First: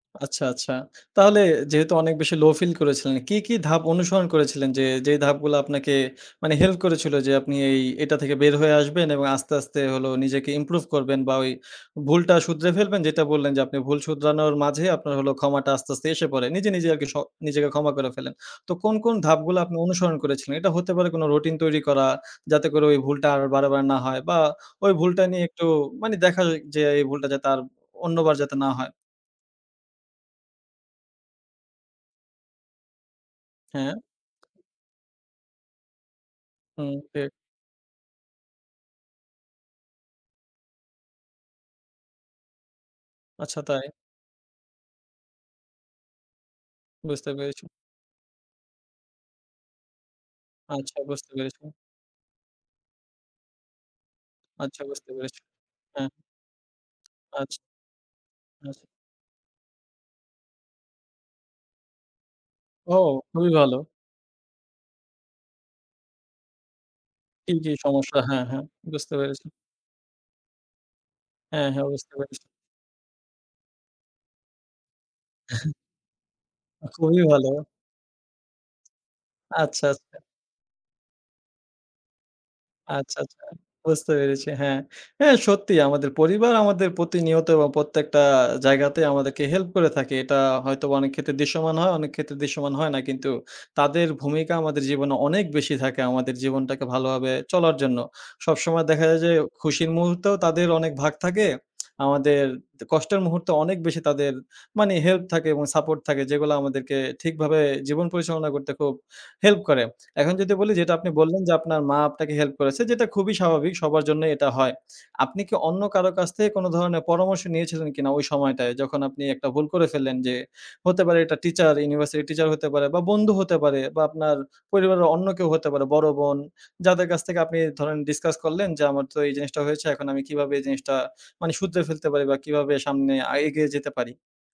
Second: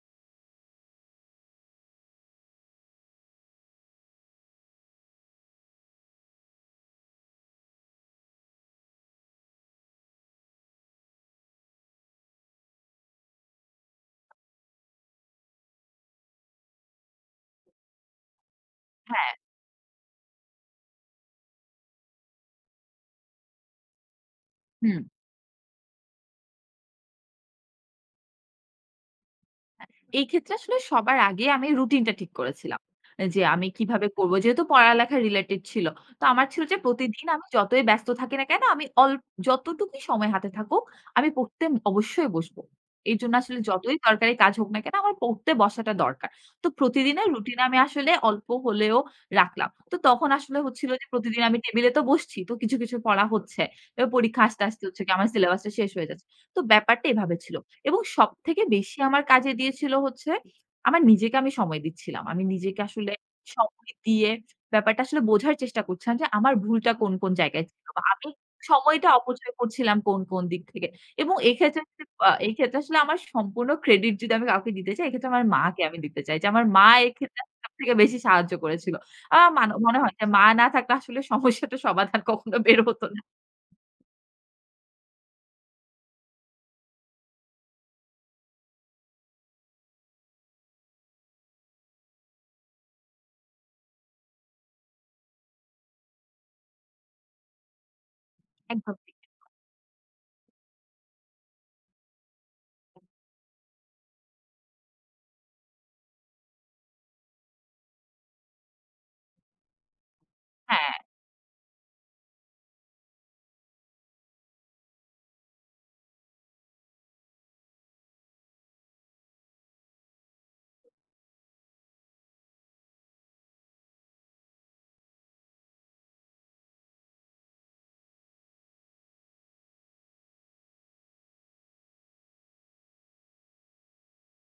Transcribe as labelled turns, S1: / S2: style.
S1: আচ্ছা, আচ্ছা। তাহলে যেহেতু অনেক বেশি low feel করেছিলেন, কি, কি ধাপ অনুসরণ করেছিলেন যে, যে ধাপগুলা আপনাকে মানে help করেছিল যে আপনি এই এটা থেকে বের হয়ে আসবেন এবং আস্তে, আস্তে হলো নিজেকে improve করবেন বা ওই ভুলটা শুধরে ফেলবেন, যেটা বললেন যে আপনি ভুল শুধরানোর মাঝে আপনার হলো ক্ষমাটা আস্তে, আস্তে এসে পড়ে। নিজে, নিজে আরকি স নিজেকে ক্ষমা করে ফেলেন। তো কোন, কোন
S2: হ্যাঁ।
S1: ধাপগুলা আপনি অনুসরণ করেছিলেন? এটা হতে পারে কোনো রুটিন তৈরি করা, যাতে করে ওই ভুলটা আর বারে, বারে না হয় বা ওই
S2: হুম।
S1: ভুলটা নিয়ে একটু মানে দেখা যে এই ভুলটা যাতে আর অন্যবার যাতে না হয়।
S2: হ্যাঁ, এই ক্ষেত্রে আসলে সবার আগে আমি রুটিনটা ঠিক করেছিলাম। যে আমি
S1: হ্যাঁ।
S2: কিভাবে করব। যেহেতু পড়ালেখা related ছিল। তো আমার ছিল যে
S1: হুম,
S2: প্রতিদিন
S1: ঠিক।
S2: আমি যতই ব্যস্ত থাকি না কেনো আমি অল যতটুকুই সময় হাতে থাকুক, আমি পড়তে অবশ্যই বসব। এর জন্য
S1: আচ্ছা
S2: আসলে
S1: তাই।
S2: যতই দরকারি কাজ হোক না কেনো, আমার পড়তে বসাটা দরকার। তো প্রতিদিনের
S1: বুঝতে
S2: রুটিন
S1: পেরেছি।
S2: আমি আসলে অল্প হলেও রাখলাম। তো তখন আসলে হচ্ছিল
S1: আচ্ছা,
S2: যে
S1: বুঝতে
S2: প্রতিদিন আমি
S1: পেরেছি।
S2: টেবিলে তো বসছি। তো কিছু, কিছু পড়া হচ্ছে। এবার পরীক্ষা আসতে,
S1: আচ্ছা,
S2: আসতে হচ্ছে
S1: বুঝতে
S2: কি আমার
S1: পেরেছি।
S2: সিলেবাসটা শেষ হয়ে
S1: হ্যাঁ।
S2: যাচ্ছে। তো ব্যাপারটা এভাবে ছিল।
S1: আচ্ছা।
S2: এবং সবথেকে
S1: আচ
S2: বেশি আমার কাজে দিয়েছিল হচ্ছে আমার নিজেকে আমি সময় দিচ্ছিলাম। আমি নিজেকে
S1: ও,
S2: আসলে
S1: খুবই ভালো।
S2: সময় দিয়ে ব্যাপারটা আসলে বোঝার চেষ্টা করছিলাম যে আমার ভুলটা কোন, কোন
S1: জি,
S2: জায়গায়
S1: জি
S2: ছিল বা
S1: সমস্যা।
S2: আমি
S1: হ্যাঁ, হ্যাঁ।
S2: সময়টা
S1: বুঝতে পেরেছি।
S2: অপচয় করছিলাম কোন, কোন দিক থেকে। এবং
S1: হ্যাঁ,
S2: এক্ষেত্রে
S1: হ্যাঁ।
S2: [unintelligible]
S1: বুঝতে
S2: বা
S1: পেরেছি।
S2: ক্ষেত্রে আসলে আমার সম্পূর্ণ ক্রেডিট যদি আমি কাউকে দিতে চাই, এক্ষেত্রে আমার মাকে আমি দিতে চাই। যে আমার
S1: আ
S2: মা
S1: খুবই
S2: এইক্ষেত্রে
S1: ভালো।
S2: সব থেকে বেশি সাহায্য করেছিল। আ মান
S1: আচ্ছা,
S2: মনে হয়
S1: আচ্ছা।
S2: যে মা না থাকলে আসলে সমস্যাটা সমাধান কখনো বের হত
S1: আচ্ছা,
S2: না।
S1: আচ্ছা। বুঝতে পেরেছি, হ্যাঁ। হ্যাঁ, সত্যি আমাদের পরিবার আমাদের প্রতিনিয়ত এবং প্রত্যেকটা জায়গাতে আমাদেরকে হেল্প করে থাকে। এটা হয়তোবা অনেক ক্ষেত্রে দৃশ্যমান হয়, অনেক ক্ষেত্রে দৃশ্যমান হয় না কিন্তু তাদের ভূমিকা আমাদের জীবনে অনেক বেশি থাকে আমাদের জীবনটাকে ভালোভাবে চলার জন্য। সবসময়
S2: একভাবে
S1: দেখা যায় যে
S2: [unintelligible]
S1: খুশির মুহূর্তেও তাদের অনেক ভাগ থাকে। আমাদের তে কষ্টের মুহূর্তে অনেক বেশি তাদের মানে হেল্প থাকে এবং সাপোর্ট থাকে যেগুলা আমাদেরকে ঠিকভাবে জীবন পরিচালনা করতে খুব হেল্প করে। এখন যদি বলি যেটা
S2: হ্যাঁ।
S1: আপনি বললেন, যে আপনার মা আপনাকে হেল্প করেছে, যেটা খুবই স্বাভাবিক সবার জন্যই এটা হয়। আপনি কি অন্য কারো কাছ থেকে কোনো ধরনের পরামর্শ নিয়েছিলেন কিনা? ওই সময়টায় যখন আপনি একটা ভুল করে ফেললেন যে হতে পারে এটা টিচার, ইউনিভার্সিটি টিচার হইতে পারে বা বন্ধু হতে পারে বা আপনার পরিবারের অন্য কেউ হতে পারে, বড় বোন যাদের কাছ থেকে আপনি ধরেন ডিসকাস করলেন যে আমার তো এই জিনিসটা হয়েছে। এখন আমি কিভাবে এই জিনিসটা মানে শুধরে ফেলতে পারি বা কিভাবে সামনে আ এগিয়ে যেতে পারি।